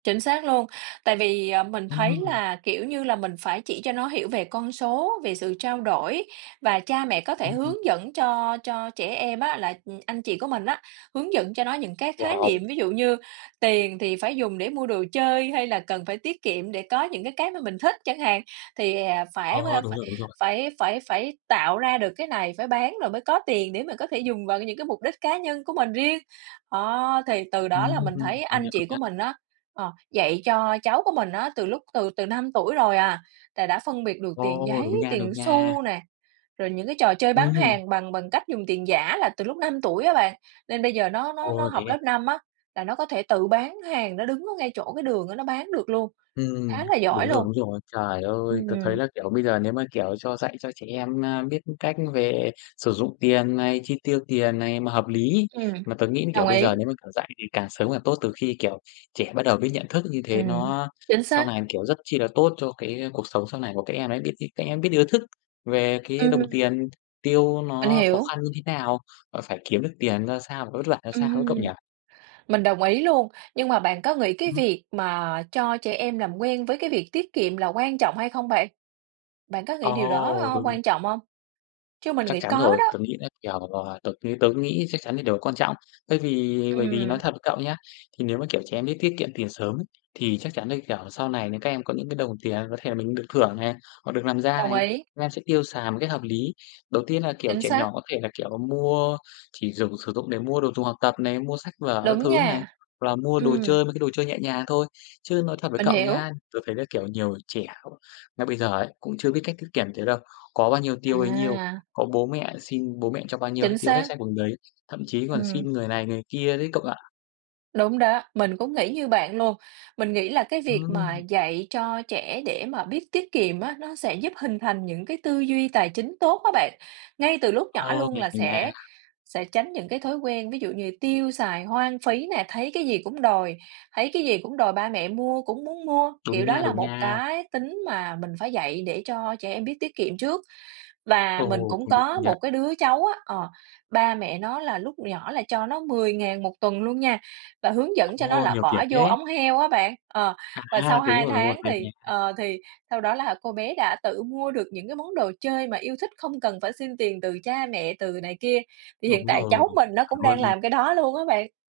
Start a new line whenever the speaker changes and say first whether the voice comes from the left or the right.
right: Chính xác luôn. Tại vì, ờ, mình thấy
left: Ừm.
right: là, kiểu như là, mình phải chỉ cho nó hiểu về con số, về sự trao đổi, và cha mẹ có thể
left: Ừm.
right: hướng dẫn cho cho trẻ em á, là, ừm, anh chị của mình á, hướng dẫn cho nó những cái khái niệm.
left: Wow!
right: Ví dụ như tiền thì phải dùng để mua đồ chơi, hay là cần phải tiết kiệm để có những cái, cái mà mình thích chẳng hạn. Thì, à, phải, ơ,
left: Ờ, đúng
right: phải
left: rồi, đúng rồi.
right: phải phải phải tạo ra được cái này, phải bán rồi mới có tiền, để mà có thể dùng vào cái những cái mục đích cá nhân của mình riêng. Đó, thì từ đó
left: Ừm,
right: là mình thấy
left: công
right: anh
left: nhận, công
right: chị của
left: nhận.
right: mình á, ờ, dạy cho cháu của mình á từ lúc từ từ 5 tuổi rồi à, là đã phân biệt được tiền
left: Ồ!
right: giấy,
left: Đúng nha, đúng
right: tiền
left: nha.
right: xu nè, rồi những cái trò chơi bán
left: Ừm.
right: hàng bằng bằng cách dùng tiền giả là từ lúc 5 tuổi á bạn. Nên bây giờ nó nó nó
left: Ồ,
right: học
left: thế
right: lớp
left: à?
right: 5 á là nó có thể tự bán hàng, nó đứng ở ngay chỗ cái đường á, nó bán được luôn,
left: Ừm,
right: khá là
left: đúng
right: giỏi
left: rồi,
right: luôn.
left: đúng rồi. Trời ơi! Tớ thấy
right: Ừm.
left: là, kiểu, bây giờ nếu mà, kiểu, cho dạy cho trẻ em, à, biết cách về sử dụng tiền này, chi tiêu tiền này mà hợp lý.
right: Ừm,
left: Mà tớ nghĩ là, kiểu,
right: đồng
left: bây
right: ý.
left: giờ nếu mà, kiểu, dạy thì càng sớm càng tốt, từ khi kiểu trẻ bắt đầu biết nhận thức, như thế
right: Ừm,
left: nó
right: chính
left: sau
right: xác.
left: này, kiểu, rất chi là tốt cho cái, ơ, cuộc sống sau này của các em ấy. Biết nh các em biết được ý thức về cái đồng
right: Ừm.
left: tiền, tiêu
right: Mình
left: nó khó
right: hiểu.
left: khăn như thế nào, và phải kiếm được tiền ra sao, và vất vả ra sao nữa, cậu nhỉ?
right: Ừm, mình đồng ý luôn. Nhưng mà bạn có nghĩ cái
left: Ừm.
right: việc mà cho trẻ em làm quen với cái việc tiết kiệm là quan trọng hay không bạn? Bạn có nghĩ điều đó,
left: Ồ,
right: ơ,
left: đúng!
right: quan trọng hông? Chứ mình
left: Chắc
right: nghĩ
left: chắn
right: có
left: rồi.
right: đó.
left: Tớ nghĩ là, kiểu, ờ, tớ ng tớ nghĩ chắc chắn là điều quan trọng. Thay vì bởi vì nói
right: Ừm.
left: thật với cậu nhá, thì nếu mà kiểu trẻ em biết tiết kiệm tiền sớm ấy, thì chắc chắn là kiểu sau này nè, các em có những cái đồng tiền có thể là mình được thưởng này, hoặc được làm ra
right: Đồng
left: này,
right: ý.
left: các em sẽ tiêu xài một cách hợp lý. Đầu tiên là kiểu
right: Chính
left: trẻ nhỏ
right: xác.
left: có thể là, kiểu, mua chỉ dùng sử dụng để mua đồ dùng học tập này, mua sách vở các
right: Đúng
left: thứ này,
right: nha,
left: hoặc là mua đồ
right: ừm.
left: chơi, mấy cái đồ chơi nhẹ nhàng thôi. Chứ nói thật với
right: Mình
left: cậu nhá,
right: hiểu.
left: tớ thấy là kiểu nhiều trẻ ngay bây giờ ấy cũng chưa biết cách tiết kiềm thế đâu. Có bao nhiêu tiêu bấy nhiêu,
right: À!
left: có bố mẹ xin bố mẹ cho bao nhiêu hết
right: Chính
left: tiêu hết
right: xác.
left: sạch bằng đấy, thậm chí còn
right: Ừm.
left: xin người này người kia đấy, cậu ạ.
right: Đúng đó. Mình cũng nghĩ như bạn luôn. Mình nghĩ là cái việc mà
left: Ừm.
right: dạy cho trẻ để mà biết tiết kiệm á, nó sẽ giúp hình thành những cái tư duy tài chính tốt á bạn. Ngay từ lúc nhỏ
left: Ồ,
right: luôn
left: mình
right: là
left: [unintelligible] nha.
right: sẽ sẽ tránh những cái thói quen, ví dụ như tiêu xài hoang phí nè, thấy cái gì cũng đòi, thấy cái gì cũng đòi ba mẹ mua, cũng muốn mua. Kiểu
left: Đúng
right: đó
left: nha,
right: là
left: đúng
right: một
left: nha.
right: cái tính mà mình phải dạy để cho trẻ em biết tiết kiệm trước. Và mình
left: Ồ,
right: cũng
left: công nhận, công
right: có
left: nhận!
right: một cái đứa cháu á ờ, ba mẹ nó là lúc nhỏ là cho nó 10.000 1 tuần luôn nha, và hướng dẫn cho nó
left: Ồ,
right: là
left: nhiều tiền
right: bỏ vô
left: thế!
right: ống heo á bạn. Ờ, và
left: À,
right: sau
left: thế đúng
right: 2
left: rồi, đúng rồi.
right: tháng
left: Hay nha,
right: thì,
left: hay.
right: ờ, thì sau đó là cô bé đã tự mua được những cái món đồ chơi mà yêu thích, không cần phải xin tiền từ cha mẹ, từ này kia. Thì hiện
left: Đúng
right: tại
left: rồi,
right: cháu mình nó cũng
left: chuẩn
right: đang
left: luôn.
right: làm cái đó luôn á bạn.